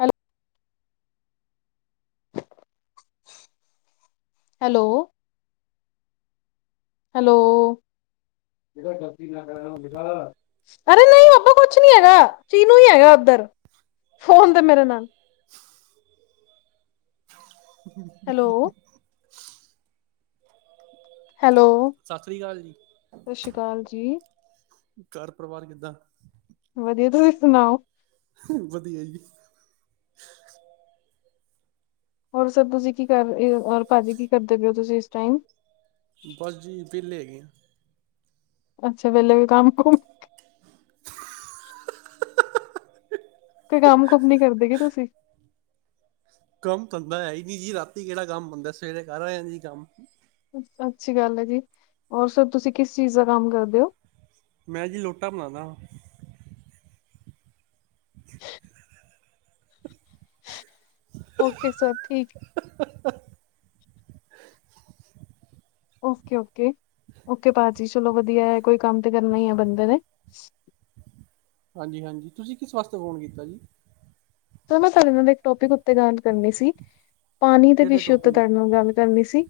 ਹੈਲ hello. Hello. ਅਰੇ ਨਹੀਂ, ਬਾਬਾ ਕੁਛ ਨੀ ਹੈਗਾ ਚੀਨੂੰ ਹੀ ਹੈਗਾ। ਉਧਰ, ਫੋਨ ਤੇ ਮੇਰੇ ਨਾਲ ਹ ਹੈਲੋ [unintelligible] ਹੈਲੋ, ਸਤਿ ਸ੍ਰੀ ਅਕਾਲ ਜੀ ਸਤਿ ਸ਼੍ਰੀ ਅਕਾਲ ਜੀ ਘਰ ਪਰਿਵਾਰ ਕਿੱਦਾਂ ਵਧੀਆ ਤੁਸੀਂ ਸੁਣਾਓ ਵਧੀਆ ਜੀ ਹੋਰ ਸਰ ਤੁਸੀਂ ਕੀ ਕਰ, ਹੋਰ ਭਾਜੀ ਕੀ ਕਰਦੇ ਪਏ ਹੋ, ਤੁਸੀਂ ਇਸ ਟਾਈਮ ਬਸ ਜੀ ਵਿਹਲੇ ਹੈਗੇ ਆਂ ਅੱਛਾ ਵੇਲੇ ਵੀ ਕੰਮ ਕੁਮ ਤੇ ਕੰਮ ਕੁਮ ਨੀ ਕਰਦੇ, ਕੇ ਤੁਸੀਂ ਕੰਮ ਧੰਦਾ ਹੈ ਹੀ ਨੀ ਜੀ, ਰਾਤੀ ਕਿਹੜਾ ਕੰਮ ਹੁੰਦਾ ਏ, ਸਵੇਰੇ ਘਰ ਆਆ ਜੀ ਕੰਮ ਅੱਛੀ ਗੱਲ ਹੈ ਜੀ, ਹੋਰ ਸਰ ਤੁਸੀਂ ਕਿਸ ਚੀਜ਼ ਦਾ ਕੰਮ ਕਰਦੇ ਹੋ ਮੈਂ ਜੀ ਲੋਟਾ ਬਣਾਉਂਦਾ ਵਾਂ [unintelligible] ਓਕੇ ਸਰ, ਠੀਕ [unintelligible] ਓਕੇ ਓਕੇ ਓਕੇ ਭਾਜੀ, ਚਲੋ ਵਧੀਆ ਹੈ, ਕੋਈ ਕੰਮ ਤਾਂ ਕਰਨਾ ਹੀ ਹੈ ਬੰਦੇ ਨੇ ਹਾਂਜੀ ਹਾਂਜੀ, ਤੁਸੀਂ ਕਿਸ ਵਾਸਤੇ ਫੋਨ ਕੀਤਾ ਜੀ ਸਰ ਮੈਂ ਤੁਹਾਡੇ ਨਾਲ ਇੱਕ ਟੋਪਿਕ ਉੱਤੇ ਗੱਲ ਕਰਨੀ ਸੀ, ਪਾਣੀ ਦੇ ਕਿਹੜੇ ਵਿਸ਼ੇ ਉੱਤੇ ਟੋਪਿਕ ਗੱਲ ਕਰਨੀ ਸੀ।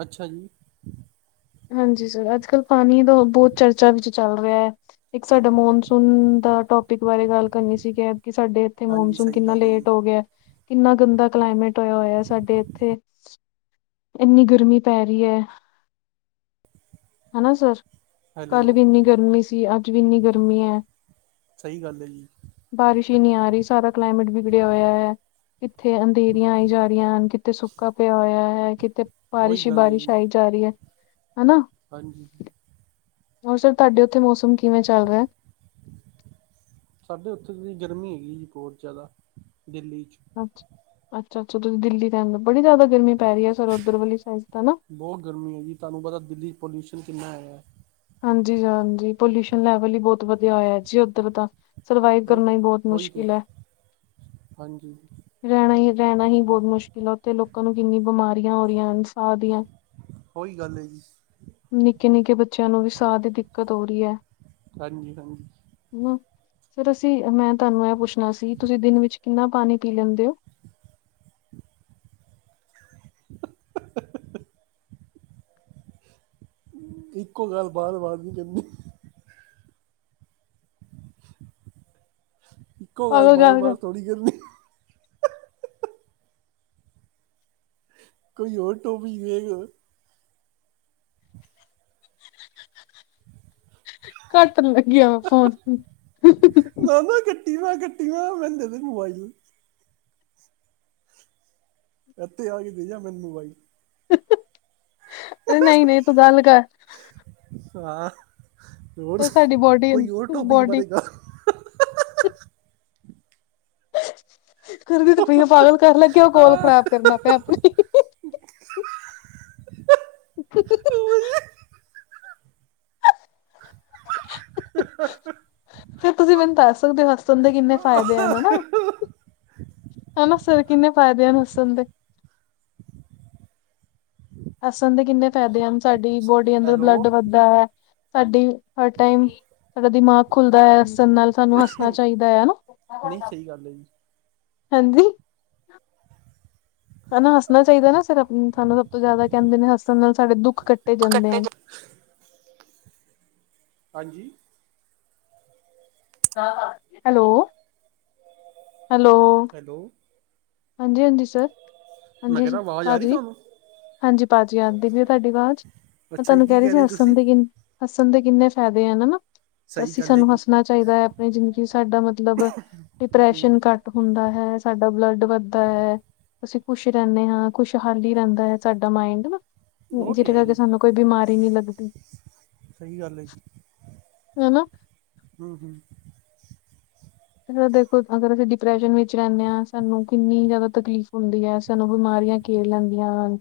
ਅੱਛਾ ਜੀ ਹਾਂਜੀ ਸਰ, ਅੱਜ ਕਲ੍ਹ ਪਾਣੀ ਦਾ ਬਹੁਤ ਚਰਚਾ ਵਿੱਚ ਚੱਲ ਰਿਹਾ ਹੈ। ਇੱਕ ਸਾਡਾ ਮੌਨਸੂਨ ਦਾ ਟੋਪਿਕ ਬਾਰੇ ਗੱਲ ਕਰਨੀ ਸੀਗੀ, ਕਿ ਸਾਡੇ ਇਥੇ ਹਾਂਜੀ ਮਨਸੂਨ ਸਹੀ ਕਿੰਨਾ ਗੱਲ ਹੈ ਜੀ ਲੇਟ ਹੋ ਗਿਆ, ਕਿੰਨਾ ਗੰਦਾ ਕਲਾਈਮੇਟ ਹੋਇਆ ਹੋਇਆ ਸਾਡੇ ਇੱਥੇ ਇੰਨੀ ਗਰਮੀ ਪੈ ਰਹੀ ਹੈ ਹੈਨਾ ਸਰ, ਕੱਲ ਹੈਲੋ ਵੀ ਇੰਨੀ ਗਰਮੀ ਸੀ, ਅੱਜ ਵੀ ਇੰਨੀ ਗਰਮੀ ਹੈ ਸਹੀ ਗੱਲ ਹੈ ਜੀ ਬਾਰਿਸ਼ ਹੀ ਨਹੀਂ ਆ ਰਹੀ, ਸਾਰਾ ਕਲਾਈਮੇਟ ਵਿਗੜਿਆ ਹੋਇਆ ਹੈ, ਇੱਥੇ ਅੰਧੇਰੀਆਂ ਆਈ ਜਾ ਰਹੀ ਹਨ ਕਿਤੇ ਸੁੱਕਾ ਪਿਆ ਹੋਇਆ ਹੈ ਕਿਤੇ ਉਹੀ ਬਾਰਿਸ਼ ਹੀ ਗੱਲ ਹੈ ਬਾਰਿਸ਼ ਜੀ ਆਈ ਜਾ ਰਹੀ ਹੈ, ਹੈਨਾ ਹਾਂਜੀ ਹੋਰ ਸਰ ਤੁਹਾਡੇ ਉੱਥੇ ਮੌਸਮ ਕਿਵੇਂ ਚੱਲ ਰਿਹਾ ਹੈ ਸਾਡੇ ਉੱਥੇ ਗਰਮੀ ਹੈਗੀ ਜੀ, ਬਹੁਤ ਜ਼ਿਆਦਾ ਦਿੱਲੀ 'ਚ ਅੱਛ ਅੱਛਾ ਅੱਛਾ ਤੁਸੀਂ ਦਿੱਲੀ ਰਹਿੰਦੇ ਔ, ਤੇ ਬੜੀ ਜ਼ਿਆਦਾ ਗਰਮੀ ਪੈ ਰਹੀ ਹੈ ਸਰ ਉਓਧਰ ਵਾਲੀ ਸਾਈਡ ਤਾਂ ਨਾ ਬਹੁਤ ਗਰਮੀ ਹੈ ਜੀ, ਤੁਹਾਨੂੰ ਪਤਾ ਦਿੱਲੀ 'ਚ ਪੋਲਿਊਸ਼ਨ ਕਿੰਨਾ ਹੈਗਾ ਐ ਹਾਂਜੀ ਹਾਂਜੀ ਪੋਲਿਊਸ਼ਨ ਲੈਵਲ ਹੀ ਬਹੁਤ ਵਧੀਆ ਹੋਇਆ ਜੀ, ਉੱਧਰ ਤਾਂ ਸਰਵਾਈਵ ਉਹੀ ਕਰਨਾ ਹੀ ਬਹੁਤ ਉਹੀ ਤੇ ਮੁਸ਼ਕਿਲ ਹੈ ਹਾਂਜੀ ਰਹਿਣਾ ਹੀ ਰਹਿਣਾ ਹੀ ਬਹੁਤ ਮੁਸ਼ਕਿਲ ਆ, ਉੱਥੇ ਲੋਕਾਂ ਨੂੰ ਕਿੰਨੀ ਬਿਮਾਰੀਆਂ ਹੋ ਰਹੀਆਂ ਇਨ, ਸਾਹ ਦੀਆਂ ਔ ਹੀ ਗੱਲ ਐ ਜੀ, ਨਿੱਕੇ ਨਿੱਕੇ ਬੱਚਿਆਂ ਨੂੰ ਵੀ ਸਾਹ ਦੀ ਦਿੱਕਤ ਹੋ ਰਹੀ ਹੈ। ਹਾਂਜੀ ਹਾਂਜੀ, ਹ ਸਰ ਅਸੀਂ ਮੈਂ ਤੁਹਾਨੂੰ ਇਹ ਪੁੱਛਣਾ ਸੀ, ਤੁਸੀਂ ਦਿਨ ਵਿੱਚ ਕਿੰਨਾ ਪਾਣੀ ਪੀ ਲੈਂਦੇ ਹੋ? ਇੱਕੋ ਗੱਲ ਬਾਰ ਬਾਰ ਨੀ ਕਰਨੀ ਇੱਕੋ ਗੱਲ ਪਾਗਲ ਬਾਰ ਕਰ ਬਾਰ ਥੋੜੀ ਕਰਨੀਂ ਕੋਈ ਹੋਰ ਟੋਪੀਕ ਵੇਖ ਕੱਟਣ ਲੱਗਿਆ, ਵਾ ਫੋਨ ਨਾ ਨਾ ਕੱਟੀ ਨਾ, ਕੱਟੀ ਨਾ, ਮੈਂਨੂੰ ਦੇ ਦੇ ਮੋਬਾਈਲ, ਇੱਥੇ ਆਕੇ ਦੇ ਜਾ, ਮੈਨੂੰ ਮੋਬਾਈਲ ਅਰੇ ਨਹੀਂ ਨਹੀਂ, ਤੂੰ ਗੱਲ ਕਰ, ਹਾਂ ਹੋਰ, ਸਾਡੀ ਬੋਡੀ ਕੋਈ ਹੋਰ ਟੋਪਿਕ ਬੋਡੀ ਬਾਰੇ ਗਲ ਕਰਦੀ ਤੇ ਪਈ ਆਂ, ਪਾਗਲ ਕਰ ਲੱਗੇ, ਉਹ ਗੋਲ ਖ਼ਰਾਬ ਕਰਨਾ ਪਿਆ ਆਪਣੀ, [unintelligible] ਫੇਰ ਤੁਸੀਂ ਮੈਨੂੰ ਦੱਸ ਸਕਦੇ ਹੋ, ਹੱਸਣ ਦੇ ਕਿੰਨੇ ਫ਼ਾਇਦੇ ਹਨ ਹਨਾ। ਹਨਾ ਸਰ ਕਿੰਨੇ ਫਾਇਦੇ ਨੇ ਹੱਸਣ ਦੇ, ਹੱਸਣ ਦੇ ਕਿੰਨੇ ਫ਼ਾਇਦੇ ਹਨ, ਸਾਡੀ ਬੋਡੀ ਅੰਦਰ ਹੈਲੋ ਬਲੱਡ ਵੱਧਦਾ ਹੈ। ਸਾਡੀ ਹਰ ਟਾਈਮ ਸਾਡਾ ਦਿਮਾਗ ਖੁੱਲਦਾ ਹੈ ਹੱਸਣ ਨਾਲ ਸਾਨੂੰ ਹੱਸਣਾ ਚਾਹੀਦਾ ਹੈ, ਨਾ ਨਹੀਂ ਸਹੀ ਗੱਲ ਹੈ ਜੀ ਹਾਂਜੀ, ਹਨਾ ਹੱਸਣਾ ਚਾਹੀਦਾ ਨਾ, ਸਰ ਸਾਨੂੰ ਸਭ ਤੋਂ ਜ਼ਿਆਦਾ ਕਹਿੰਦੇ ਨੇ ਹੱਸਣ ਨਾਲ ਸਾਡੇ ਦੁੱਖ ਕੱਟੇ ਜਾਂਦੇ ਆ। ਹਾਂਜੀ, ਹੈਲੋ ਹੈਲੋ, ਹੈਲੋ, ਹਾਂਜੀ ਹਾਂਜੀ ਸਰ ਮੈਂ ਹਾਂਜੀ ਕਿਹਾ ਹੁੰਦਾ ਆਵਾਜ਼ ਆ ਰਹੀ ਭਾਜੀ, ਤੁਹਾਨੂੰ ਹਾਂਜੀ, ਭਾਜੀ ਆਦੀਦੀ ਤੁਹਾਡੀ ਆਵਾਜ਼ ਮੈਂ ਅੱਛਾ ਜੀ ਤਾਨੂੰ ਕੀ ਕਹਿ ਰਹੀ ਸੀ ਰਹੇ ਹਸਣ ਤੁਸੀਂ ਦੀ ਕਿ ਹੱਸਣ ਦੇ ਕਿੰਨੇ ਫ਼ਾਇਦੇ ਆ ਹਨਾ ਸਹੀ ਅਸੀਂ ਗੱਲ ਹੈ ਸਾਨੂੰ ਜੀ ਹੱਸਣਾ ਚਾਹੀਦਾ ਹੈ। ਆਪਣੀ ਜ਼ਿੰਦਗੀ ਸਾਡਾ ਮਤਲਬ। ਮਤਲਬ ਡਿਪਰੈਸ਼ਨ ਹੂੰ ਘੱਟ। ਹੁੰਦਾ ਹੈ ਸਾਡਾ ਬਲੱਡ ਵੱਧਦਾ ਹੈ। ਅਸੀਂ ਖੁਸ਼ ਰਹਿੰਦੇ ਹਾਂ ਖੁਸ਼ ਹਾਲੀ ਰਹਿੰਦਾ ਹੈ। ਸਾਡਾ ਮਾਇੰਡ ਨਾ ਉਹ ਤੇ ਜਿਹਦੇ ਹੈ ਕਰਕੇ ਜੀ ਸਾਨੂੰ ਕੋਈ ਬਿਮਾਰੀ ਨਹੀਂ ਲੱਗਦੀ। ਸਹੀ ਗੱਲ ਹੈ। ਹੈ ਨਾ ਹਮ, ਹਮ ਦੇਖੋ ਅਗਰ ਅਸੀਂ ਡਿਪਰੈਸ਼ਨ ਵਿੱਚ ਰਹਿੰਦੇ, ਹਾਂ ਸਾਨੂੰ ਕਿੰਨੀ ਜ਼ਿਆਦਾ ਤਕਲੀਫ਼ ਹੁੰਦੀ ਹੈ। ਸਾਨੂੰ ਬਿਮਾਰੀਆਂ ਘੇਰ ਲੈਂਦੀਆਂ ਹਨ।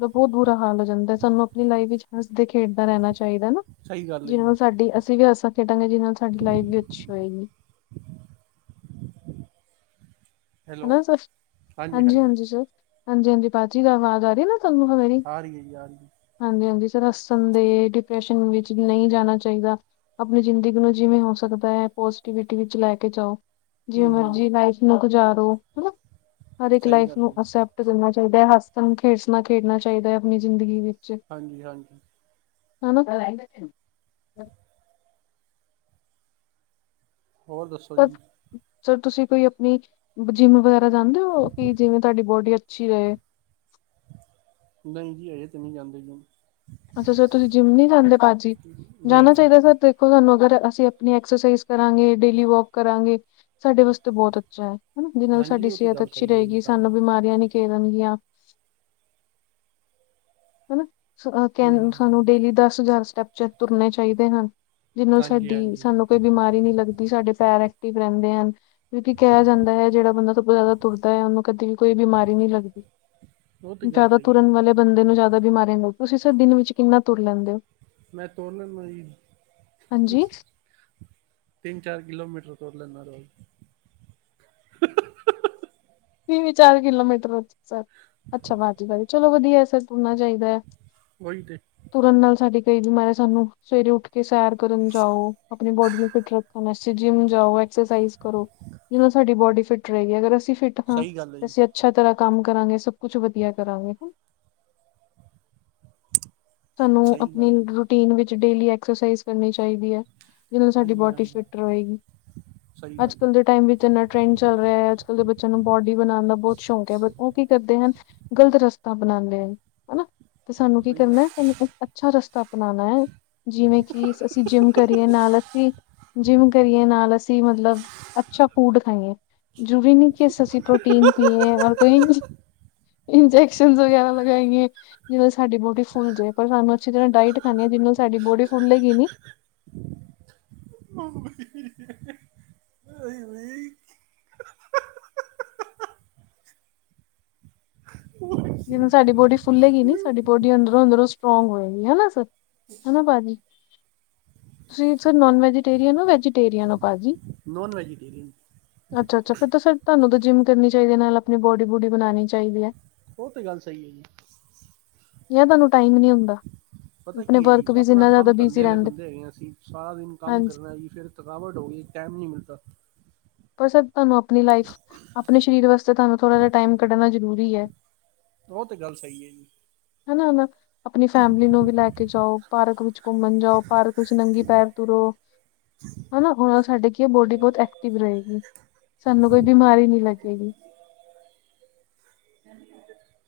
ਬਹੁਤ ਬੁਰਾ ਹਾਲ ਹੋ ਜਾਂਦਾ ਹੈ, ਸਾਨੂੰ ਆਪਣੀ ਲਾਈਫ ਵਿੱਚ ਹੱਸਦੇ ਖੇਡਦੇ ਰਹਿਣਾ ਚਾਹੀਦਾ। ਚਾਹੀਂਦਾ ਸਹੀ ਗੱਲ ਹੈ ਜਿਹਦੇ ਨਾਲ ਜੀ ਸਾਡੀ ਅਸੀਂ ਵੀ ਹਸਾ ਖੇਡਾਂਗੇ। ਜਿਹਦੇ ਨਾਲ ਸਾਡੀ ਲਾਈਫ ਵੀ ਅੱਛੀ ਹੋਏਗੀ। ਹੈਲੋ ਹਨਾ, ਹਾਂਜੀ ਹਾਂਜੀ ਸਰ, ਹਾਂਜੀ-ਹਾਂਜੀ ਪਾਜੀ ਆਵਾਜ਼ ਆ ਰਹੀ ਨਾ ਤੁਹਾਨੂੰ ਮੇਰੀ, ਆ ਰਹੀ ਹੈ ਜੀ ਆ ਰਹੀ ਹੈ ਹਾਂਜੀ ਹਾਂਜੀ ਸਰ ਹੱਸਣ ਦੇ ਡਿਪ੍ਰੈਸ਼ਨ ਵਿੱਚ ਨਹੀਂ ਜਾਣਾ ਚਾਹੀਦਾ। ਆਪਣੀ ਜ਼ਿੰਦਗੀ ਨੂੰ ਜਿਵੇਂ ਹੋ ਸਕਦਾ ਹੈ, ਪੋਜੀਟੀਿਵਿਟੀ ਵਿੱਚ ਲੈ ਕੇ ਜਾਓ। ਜਿਵੇਂ ਹੂੰ ਹੂੰ ਮਰਜ਼ੀ ਲਾਈਫ ਨੂੰ ਗੁਜ਼ਾਰੋ ਹਨਾ, ਹਰ ਇੱਕ ਸਹੀ ਲਾਈਫ ਗੱਲ ਹੈ ਨੂੰ ਜੀ ਅ ਦੇਣਾ ਚਾਹੀਦਾ ਹੈ ਹੱਸਣ ਖੇਡਣਾ ਚਾਹੀਦਾ ਹੈ, ਆਪਣੀ ਜ਼ਿੰਦਗੀ ਵਿੱਚ, ਹਾਂਜੀ ਹਾਂਜੀ, ਹੂੰ, ਹੋਰ ਦੱਸੋ ਪਰ ਜੀ? ਸਰ ਤੁਸੀਂ ਕੋਈ ਆਪਣੀ ਜਿੰਮ ਵਗੈਰਾ ਜਾਂਦੇ ਹੋ ਕਿ ਜਿਵੇਂ ਤੁਹਾਡੀ ਬੋਡੀ ਅੱਛੀ ਰਹੇ। ਨਹੀਂ ਜੀ ਅਜੇ ਤ ਨਹੀਂ ਜਾਂਦੇ, ਅੱਛਾ ਸਰ ਤੁਸੀਂ ਜਿੰਮ ਨੀ ਜਾਂਦੇ ਭਜੀ ਜਾਣਾ ਨਹੀਂ ਜੀ ਚਾਹੀਦਾ, ਸਰ ਦੇਖੋ ਤੁਹਾਨੂੰ ਅਗਰ ਅਸੀਂ ਆਪਣੀ ਐਕਸਰਸਾਈਜ਼ ਕਰਾਂਗੇ ਡੇਲੀ ਵੋਕ ਕਰਾਂਗੇ, ਸਾਡੇ ਵਾਸਤੇ ਬਹੁਤ ਜਿਹਦੇ ਨਾਲ ਹਾਂਜੀ ਸਾਡੀ ਉਹ ਤਾਂ ਸਿਹਤ ਗੱਲ ਅੱਛੀ ਸਹੀ ਹੈ ਜੀ ਰਹੇਗੀ, ਸਾਨੂੰ ਤੁਹਾਡੀ ਬਿਮਾਰੀਆਂ ਨੀ ਘੇਰਣਗੀਆਂ। ਹਨ, ਹੂੰ ਕ ਹੂੰ ਸਾਨੂੰ ਡੇਲੀ ਦਸ ਹਜ਼ਾਰ ਸਟੈਪ ਚ ਤੁਰਨੇ ਚਾਹੀਦੇ ਹਨ, ਜਿਹਨੂੰ ਹਾਂਜੀ ਸਾਡੀ ਹਾਂਜੀ ਸਾਨੂੰ ਕੋਈ ਬਿਮਾਰੀ ਨਹੀਂ ਲੱਗਦੀ, ਸਾਡੇ ਪੈਰ ਐਕਟਿਵ ਰੈਂਦੇ ਹਨ। ਕਿਉਕਿ ਕਿਹਾ ਜਾਂਦਾ ਹੈ, ਜਿਹੜਾ ਬੰਦਾ ਸ ਜ਼ਿਆਦਾ ਤੁਰਦਾ ਹੈ, ਉਹਨੂੰ ਕਦੇ ਵੀ ਕੋਈ ਬਿਮਾਰੀ ਨਹੀਂ ਲੱਗਦੀ। ਉਹ ਤਾਂ ਗੱਲ ਜ਼ਿਆਦਾ ਸਹੀ ਹੈ ਤੁਰਨ ਵਾਲੇ ਬੰਦੇ ਨੂੰ ਜ਼ਿਆਦਾ ਬਿਮਾਰੀ ਨਹੀਂ, ਤੁਸੀਂ ਦਿਨ ਵਿੱਚ ਕਿੰਨਾ ਤੁਰ ਲੈਂਦੇ ਹੋ। ਮੈਂ ਤੁਹਾਨੂੰ ਵੈਰੀ। ਹਾਂਜੀ ਤਿੰਨ ਚਾਰ ਕਿਲੋਮੀਟਰ ਤੁਰ ਲੈਨਾ ਹੈ ਰੋਜ਼। ਤਿੰਨ ਚਾਰ ਕਿਲੋਮੀਟਰ ਸਰ ਅੱਛਾ ਵਾਧ ਵ ਚਲੋ ਵਧੀਆ ਸਰ ਤੁਰਨਾਂ ਚਾਹੀਦਾ। ਉਹੀ ਤੇ ਤੁਰਨ ਨਾਲ ਸਾਡੀ ਕਈ ਬਿਮਾਰੀਆਂ ਸਾਨੂੰ ਸਵੇਰੇ ਉੱਠ ਕੇ ਸੈਰ ਕਰਨ ਜਾਓ, ਆਪਣੀ ਬੋਡੀ ਨੂੰ ਫਿਟ ਰੱਖ ਕਂ ਜਿੰਮ ਜਾਓ ਐਕਸਸਾਈਜ਼ ਕਰੋ, ਜਿਵੇਂ ਸਾਡੀ ਬੋਡੀ ਫਿਟ ਰਹੇਗੀ, ਅਗਰ ਅਸੀਂ ਫਿਟ ਹਾਂ ਸਹੀ ਗੱਲ ਹੈ ਤੇ ਜੀ ਅਸੀਂ ਅੱਛਾ ਤਰ੍ਹਾਂ ਕੰਮ ਕਰਾਂਗੇ, ਸਭ ਕੁਛ ਵਦੀਆ ਕਰਾਂਗੇ ਹਨ। ਤਾਨੂੰ ਸਹੀ ਆਪਣੀ ਗੱਲ ਹੈ ਜੀ ਰੂਟੀਨ ਵਿੱਚ ਡੇਲੀ ਐਕਸਰਸਾਈਜ਼ ਕਰਨੀ ਚਾਹੀਦੀ ਐ, ਜਿਹਦੇ ਨਾਲ ਸਾਡੀ ਹਾਂਜੀ ਬੋਡੀ ਹਾਂਜੀ ਫਿੱਟ ਰਹੇਗੀ, ਸਹੀ ਗੱਲ ਅੱਜ-ਕੱਲ੍ਹ ਦੇ ਹੈ ਟਾਈਮ ਵਿੱਚ। ਜਿੰਨਾ ਟਰੈਂਡ ਚੱਲ ਰਿਹਾ ਐ, ਅੱਜ-ਕੱਲ ਦੇ ਬੱਚਿਆਂ ਨੂੰ ਬੋਡੀ ਬਣਾਣ ਦਾ ਬਹੁਤ ਸ਼ੌਕ ਐ, ਬਟ ਉਹ ਕੀ ਕਰਦੇ ਹਨ। ਗ਼ਲਤ ਰਸਤਾ ਅਪਣਾਂਦੇ ਹਨ, ਹਨਾ। ਤੇ ਸਾਨੂੰ ਕੀ ਸਹੀ ਕਰਨਾ, ਸਾਨੂੰ ਇੱਕ ਅੱਛਾ ਰਸਤਾ ਅਪਣਾਣਾ ਏ। ਜਿਵੇਂ ਕਿ ਅਸੀਂ ਜਿੰਮ ਕਰੀਏ ਨਾਲ, ਅਸੀਂ ਜਿੰਮ ਕਰੀਏ ਨਾਲ ਅਸੀਂ। ਕੀ ਮਤਲਬ ਅੱਛਾ ਫੂਡ ਖਾਈਏ, ਜਰੂਰੀ ਨਹੀਂ। ਕਿ ਅਸੀਂ ਪ੍ਰੋਟੀਨ ਪੀਈਏ, ਔਰ ਕੋਈ ਨਈ। ਇੰਜੈਕਸ਼ਨਜ਼ ਵਗੈਰਾ ਲਗਾਈਏ, ਜਿਵੇ ਸਾਡੀ ਬੋਡੀ ਫੁੱਲ ਜੇ। ਔਰ ਸਾਨੂੰ ਅੱਛੀ ਤਰ੍ਹਾਂ ਡਾਈਟ ਖਾਣੀ ਐ, ਜਿਹਨੂੰ ਸਾਡੀ ਬੋਡੀ ਫੁੱਲੇ ਗੀ ਨਈ। [inaudible] ਹਾਏ ਓਏ ਜਿਵੇਂ ਸਾਡੀ ਬੋਡੀ ਫੁੱਲੇਗੀ ਨੀ, ਸਾਡੀ ਬੋਡੀ ਅੰਦਰੋਂ-ਅੰਦਰੋਂ ਸਟਰੋਂਗ ਹੋਏਗੀ, ਹਨਾ ਸਰ। ਹਨਾ ਭਾਜੀ, ਤੁਸੀਂ ਨੋਨ ਵੈਜੀਟੇਰੀਅਨ ਹੋ ਵੈਜੀਟੇਰੀਅਨ ਹੋ, ਭਾਜੀ। Non vegetarian. ਅੱਛਾ-ਅੱਛਾ, ਫੇਰ ਤਾਂ ਸਰ ਤੁਹਾਨੂੰ ਤਾਂ ਜਿੰਮ ਕਰਨੀ ਚਾਹੀਦੀ ਐ, ਨਾਲ ਆਪਣੀ ਬੋਡੀ ਬੂਡੀ ਬਣਾਣੀ ਚਾਹੀਦੀ ਐ। ਉਹ ਤੇ ਗੱਲ ਸਹੀ ਏ ਜੀ। ਜਾਂ ਤੁਹਾਨੂੰ ਟਾਈਮ ਨੀ ਹੁੰਦਾ। ਪਤਾ ਆਪਣੇ ਕੀ ਐ ਜੀ, ਵਰਕ ਵਿੱਚ ਆਪਣਾ ਇੰਨਾ ਕੰਮ ਜ਼ਿਆਦਾ ਧੰਦੇ ਬਿਜ਼ੀ ਵਾਲੇ ਰਹਿੰਦੇ ਬੰਦੇ ਹੈਗੇ ਆ ਅਸੀ, ਸਾਰਾ ਦਿਨ ਕੰਮ ਹਾਂਜੀ ਕਰਨਾ ਜੀ ਫੇਰ। ਥਕਾਵਟ ਹੋਗੀ, ਟੈਮ ਨੀ ਮਿਲਦਾ। ਪਰ ਸਰ ਤੁਹਾਨੂੰ ਆਪਣੀ ਲਾਈਫ ਆਪਣੇ ਸਰੀਰ ਵਾਸਤੇ ਤੁਹਾਨੂੰ ਥੋੜ੍ਹਾ ਜਾ ਟੈਮ ਕੱਢਣਾ ਜ਼ਰੂਰੀ ਐ। ਉਹ ਤੇ ਗੱਲ ਸਹੀ ਏ ਜੀ। ਹਨਾ-ਹਨਾ ਆਪਣੀ ਫੈਮਿਲੀ ਨੂੰ ਵੀ ਲੈ ਕੇ ਜਾਓ। ਪਾਰਕ ਵਿੱਚ ਘੁੰਮਣ ਜਾਓ, ਪਾਰਕ ਵਿੱਚ ਨੰਗੀ ਪੈਰ ਤੁਰੋ। ਹਨਾ ਹੁਣ ਸਾਡੇ ਕੀ ਆ ਬੋਡੀ ਬਹੁਤ ਐਕਟਿਵ ਰਹੇਗੀ, ਸਾਨੂੰ ਕੋਈ ਬਿਮਾਰੀ ਨਈ ਲੱਗੇਗੀ। [unintelligible]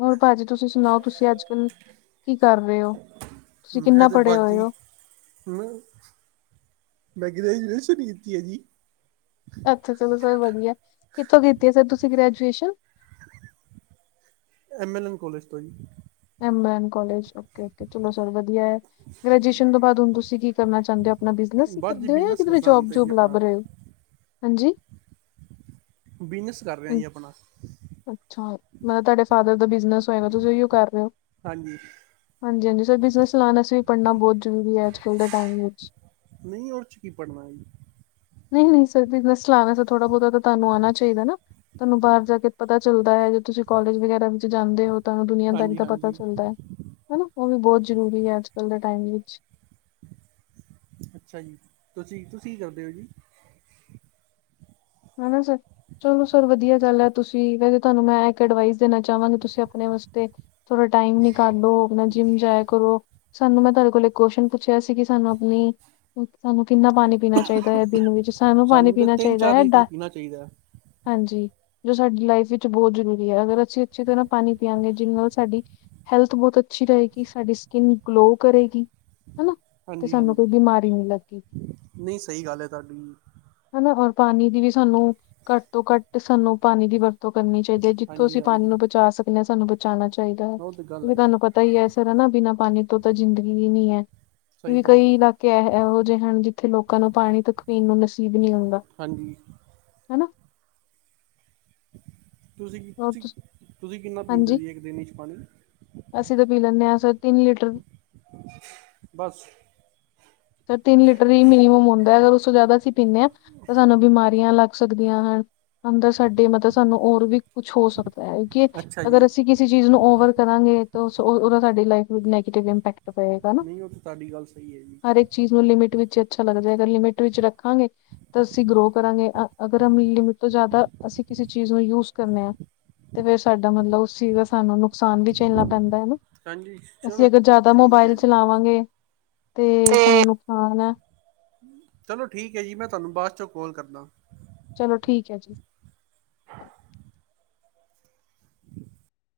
ਹੋਰ ਭਾਜੀ ਤੁਸੀਂ ਸੁਣਾਓ, ਤੁਸੀਂ ਅੱਜ-ਕੱਲ ਕੀ ਕਰ ਰਹੇ ਹੋ, ਤੁਸੀਂ ਕਿੰਨਾ ਪੜ੍ਹੇ ਹੋਏ ਹੋ। ਨਹੀਂ, ਮੈਂ ਗ੍ਰੈਜੂਏਸ਼ਨ ਕੀਤੀ ਐ ਜੀ। ਅੱਛਾ ਚਲੋ ਸਰ ਵਧੀਆ, ਕਿੱਥੋਂ ਕੀਤੀ ਹੈ ਸਰ ਤੁਸੀਂ graduation. M L N college ਤੋਂ ਜੀ। ਐਮ ਐਮ ਕਾਲਜ ਓਕੇ-ਓਕੇ, ਚਲੋ ਸਰ ਵਧੀਆ, ਗਰੈਜੂਏਸ਼ਨ ਤੋਂ ਬਾਅਦ ਹੁਣ ਤੁਸੀਂ ਕੀ ਕਰਨਾ ਚਾਂਹਦੇ ਹੋ। ਆਪਣਾ ਬਿਜਨਸ ਹੀ ਬਸ ਜੀ ਕਰਦੇ ਹੋ, ਜਾਂ ਬਿਜ਼ਨਸ ਕਿਧਰੇ ਕਰਨਾ ਹੁਣ ਜੋਬ ਤੇ ਜੀ ਜੂਬ ਲੱਭ ਆਪਣਾ ਰਹੇ ਹੋ, ਹਾਂਜੀ। ਬਿਜਨਸ ਕਰ ਰਿਹਾ ਜੀ ਆਪਣਾ। ਨਾਲ ਤੁਹਾਡੇ ਫਾਦਰ ਦਾ ਬਿਜਨਸ ਹੋਏਗਾ, ਤੁਸੀਂ ਉਹੀ ਕਰ ਰਹੇ ਹੋ। ਹਾਂਜੀ, ਹਾਂਜੀ-ਹਾਂਜੀ, ਸਰ ਬਿਸਮ ਸਲਾਮ ਅਸੀਂ ਵੀ ਪੜਨਾ ਬਹੁਤ ਜਰੂਰੀ ਐ, ਅੱਜ ਕੱਲ ਦੇ ਟਾਈਮ ਵਿੱਚ। ਨਹੀਂ ਉਹ ਚ ਕੀ ਪੜ੍ਹਨਾ ਐ ਜੀ। ਨਹੀਂ-ਨਹੀਂ, ਸਰ ਬਿਜਨਸ ਚਲਾਣਾ ਤੇ ਥੋੜਾ ਬਹੁਤਾ ਤੁਹਾਨੂੰ ਆਣਾ ਚਾਹੀਦਾ ਨਾ। ਤੁਹਾਨੂੰ ਬਾਹਰ ਜਾ ਕੇ ਪਤਾ ਚੱਲਦਾ ਐ, ਜੇ ਤੁਸੀਂ ਕੋਲਜ ਵਗੈਰਾ ਵਿੱਚ ਜਾਂਦੇ ਹੋ। ਤਾਂ ਦੁਨੀਆਂਦਾਰੀ ਹਾਂਜੀ ਦਾ ਪਤਾ ਹਾਂਜੀ ਚੱਲਦਾ ਐ, ਹਨਾ ਉਹ ਵੀ ਬਹੁਤ ਜ਼ਰੂਰੀ ਐ ਅੱਜ-ਕੱਲ੍ਹ ਦੇ ਟਾਈਮ ਵਿੱਚ। ਅੱਛਾ ਜੀ, ਤੁਸੀਂ-ਤੁਸੀਂ ਕੀ ਕਰਦੇ ਹੋ ਜੀ। ਹਨਾ ਜੀ [inaudible] ਚਲੋ ਸਰ ਵਧੀਆ ਗੱਲ ਐ, ਤੁਸੀਂ ਵੇ ਤੁਹਾਨੂੰ ਮੈਂ ਇੱਕ ਅਡਵਾਈਜ਼ ਦੇਣਾ ਚਾਹਵਾਂਗੀ, ਤੁਸੀਂ ਆਪਣੇ ਵਾਸਤੇ ਥੋੜਾ ਟਾਈਮ ਨਿਕਾਲ ਲੋ, ਆਪਣਾ ਜਿੰਮ ਜਾਇਆ ਕਰੋ। ਸਾਨੂੰ ਮੈਂ ਤੁਹਾਡੇ ਕੋਲੋਂ ਇੱਕ ਕੁਅਸ਼ਚਨ ਪੁੱਛਿਆ ਸੀ, ਕਿ ਸਾਨੂੰ ਆਪਣੀ ਸਾਨੂੰ ਕਿੰਨਾ ਪਾਣੀ ਪੀਣਾ ਚਾਹੀਦਾ ਐ ਦਿਨ ਵਿੱਚ, ਸਾਨੂੰ ਪਾਣੀ ਪੀਣਾ ਚਾਹੀਦਾ ਐ, ਡਸ ਪੀਨਾ ਚਾਹੀਦਾ। ਹਾਂਜੀ। ਜੋ ਸਾਡੀ ਲਾਈਫ ਵਿੱਚ ਬਹੁ ਜ਼ਰੂਰੀ ਐ, ਅਗਰ ਅਸੀਂ ਅੱਛੀ ਤਰ੍ਹਾਂ ਪਾਣੀ ਪੀਆਂਗੇ, ਜਿਹਦੇ ਨਾਲ ਸਾਡੀ ਹੈਲਥ ਬਹੁਤ ਅੱਛੀ ਰਹੇਗੀ, ਸਾਡੀ ਸਕਿੰਨ ਗਲੋ ਕਰੇਗੀ, ਹੈਨਾ। ਤੇ ਹਾਂਜੀ ਸਾਨੂੰ ਹਾਂਜੀ ਕੋਈ ਬਿਮਾਰੀ ਨਹੀਂ ਲੱਗਦੀ। ਨਹੀਂ ਸਹੀ ਗੱਲ ਹੈ ਤੁਹਾਡੀ ਹਨਾ ਔਰ ਪਾਣੀ ਦੀ ਵੀ ਸਾਨੂੰ ਘੱਟ ਤੋਂ ਘੱਟ, ਸਾਨੂੰ ਪਾਣੀ ਦੀ ਵਰ ਕਰਨੀ ਚਾਹੀਦੀ ਹੈ ਜਿੱਥੋਂ ਅਸੀਂ ਹਾਂਜੀ ਪਾਣੀ ਹਾਂਜੀ ਨੂੰ ਬਚਾ ਸਕਦੇ ਹਾਂ ਸਾਨੂੰ ਬਚਾਣਾ ਚਾਹੀਦਾ ਹੈ ਉਹ ਤਾਂ ਗੱਲ ਕਿਉਂਕਿ ਹੈ ਜੀ ਤੁਹਾਨੂੰ ਪਤਾ ਤਾਂ ਹੀ ਅਸਰ ਹੈ ਨ ਬਿਨਾਂ ਪਾਣੀ ਤੋਂ ਤਾਂ ਜ਼ਿੰਦਗੀ ਹੀ ਨਹੀਂ ਹੈ ਸਹੀ ਕਿ ਗੱਲ ਹੈ ਕਈ ਜੀ ਇਲਾਕੇ ਇਹ ਇਹੋ ਜਿਹੇ ਹਨ ਜਿੱਥੇ ਲੋਕਾਂ ਨੂੰ ਪਾਣੀ ਤ ਪੀਣ ਨੂੰ ਨਸੀਬ ਨਹੀਂ ਆਂਦਾ ਹਾਂਜੀ ਹਨਾ [inaudible] ਤੁਸੀਂ ਹੋਰ ਤੁਸੀਂ ਤੁਸੀਂ ਕਿੰਨਾ ਪੀਂਦੇ ਹੋ ਹਾਂਜੀ ਜੀ ਇੱਕ ਦਿਨ 'ਚ ਪਾਣੀ ਅਸੀਂ ਤਾਂ ਪੀ ਲੈਂਦੇ ਹਾਂ ਤਿੰਨ ਲੀਟਰ ਬਸ ਤਿੰਨ ਲੀਟਰ ਹੀ ਮਿਨੀਮ ਮ ਹੁੰਦਾ ਹੈ ਅਗਰ ਉਸ ਤੋਂ ਜ਼ਿਆਦਾ ਅਸੀਂ ਪੀਂਦੇ ਹਾਂ ਤਾਂ ਸਾਨੂੰ ਬਿਮਾਰੀਆਂ ਲੱਗ ਸਕਦੀਆਂ ਹਨ ਅੰਦਰ ਸਾਡੇ ਮਤਲਬ ਸਾਨੂੰ ਹੋਰ ਵੀ ਕੁਛ ਹੋ ਸਕਦਾ। ਪ ਕਿ ਅੱਛਾ ਜੀ ਅਗਰ ਅਸੀਂ ਕਿਸ ਸੀ ਚੀਜ਼ ਨੂੰ ਓਵਰ ਕਰਾਂਗੇ ਤਾਂ ਉਹਦਾ ਸਾਡੀ ਲਾਈਫ ਵਿੱਚ ਨੈਗੇਟਿਵ ਇੰਪੈਕਟ ਪਏਗਾ ਤੇ ਤੁਹਾਡੀ ਗੱਲ ਸਹੀ ਹੈ ਹਰੇਕ ਚੀਜ਼ ਨੂੰ ਲਿਮਿਟ ਵਿੱਚ ਅੱਛਾ ਲੱਗਦਾ ਹੈ ਅ ਲਿਮਿਟ ਵਿੱਚ ਰੱਖਾਂਗੇ ਤਾਂ ਅਸੀਂ ਗਰੋ ਕਰਾਂਗੇ ਅਗਰ ਲਿਮਟ ਤੋਂ ਜ਼ਿਆਦਾ ਅਸੀਂ ਕਿਸੇ ਚੀਜ਼ ਨੂੰ ਯੂਜ ਕਰੇ ਹਾ, ਤੇ ਫੇਰ ਸਾਡਾ ਮਤਲਬ ਉਸ ਚੀਜ਼ ਦਾ ਸਾਨੂੰ ਨੁਕਸਾਨ ਵੀ ਝੇਲਣਾ ਪੈਂਦਾ ਹਨਾ। ਹਾਂਜੀ ਅਸੀਂ ਚਲੋ ਅਗਰ ਜ਼ਿਆਦਾ ਠੀਕ ਮੋਬਾਇਲ ਹੈ ਜੀ ਚਲਾਵਾਂਗੇ ਤੇ ਸਾਨੂੰ ਨੁਕਸਾਨ ਹੈ। ਚਲੋ ਠੀਕ ਹੈ ਜੀ, ਮੈਂ ਤੁਹਾਨੂੰ ਬਾਅਦ ਚੋਂ ਕਾਲ ਕਰਦਾ। ਚਲੋ ਠੀਕ ਹੈ ਜੀ,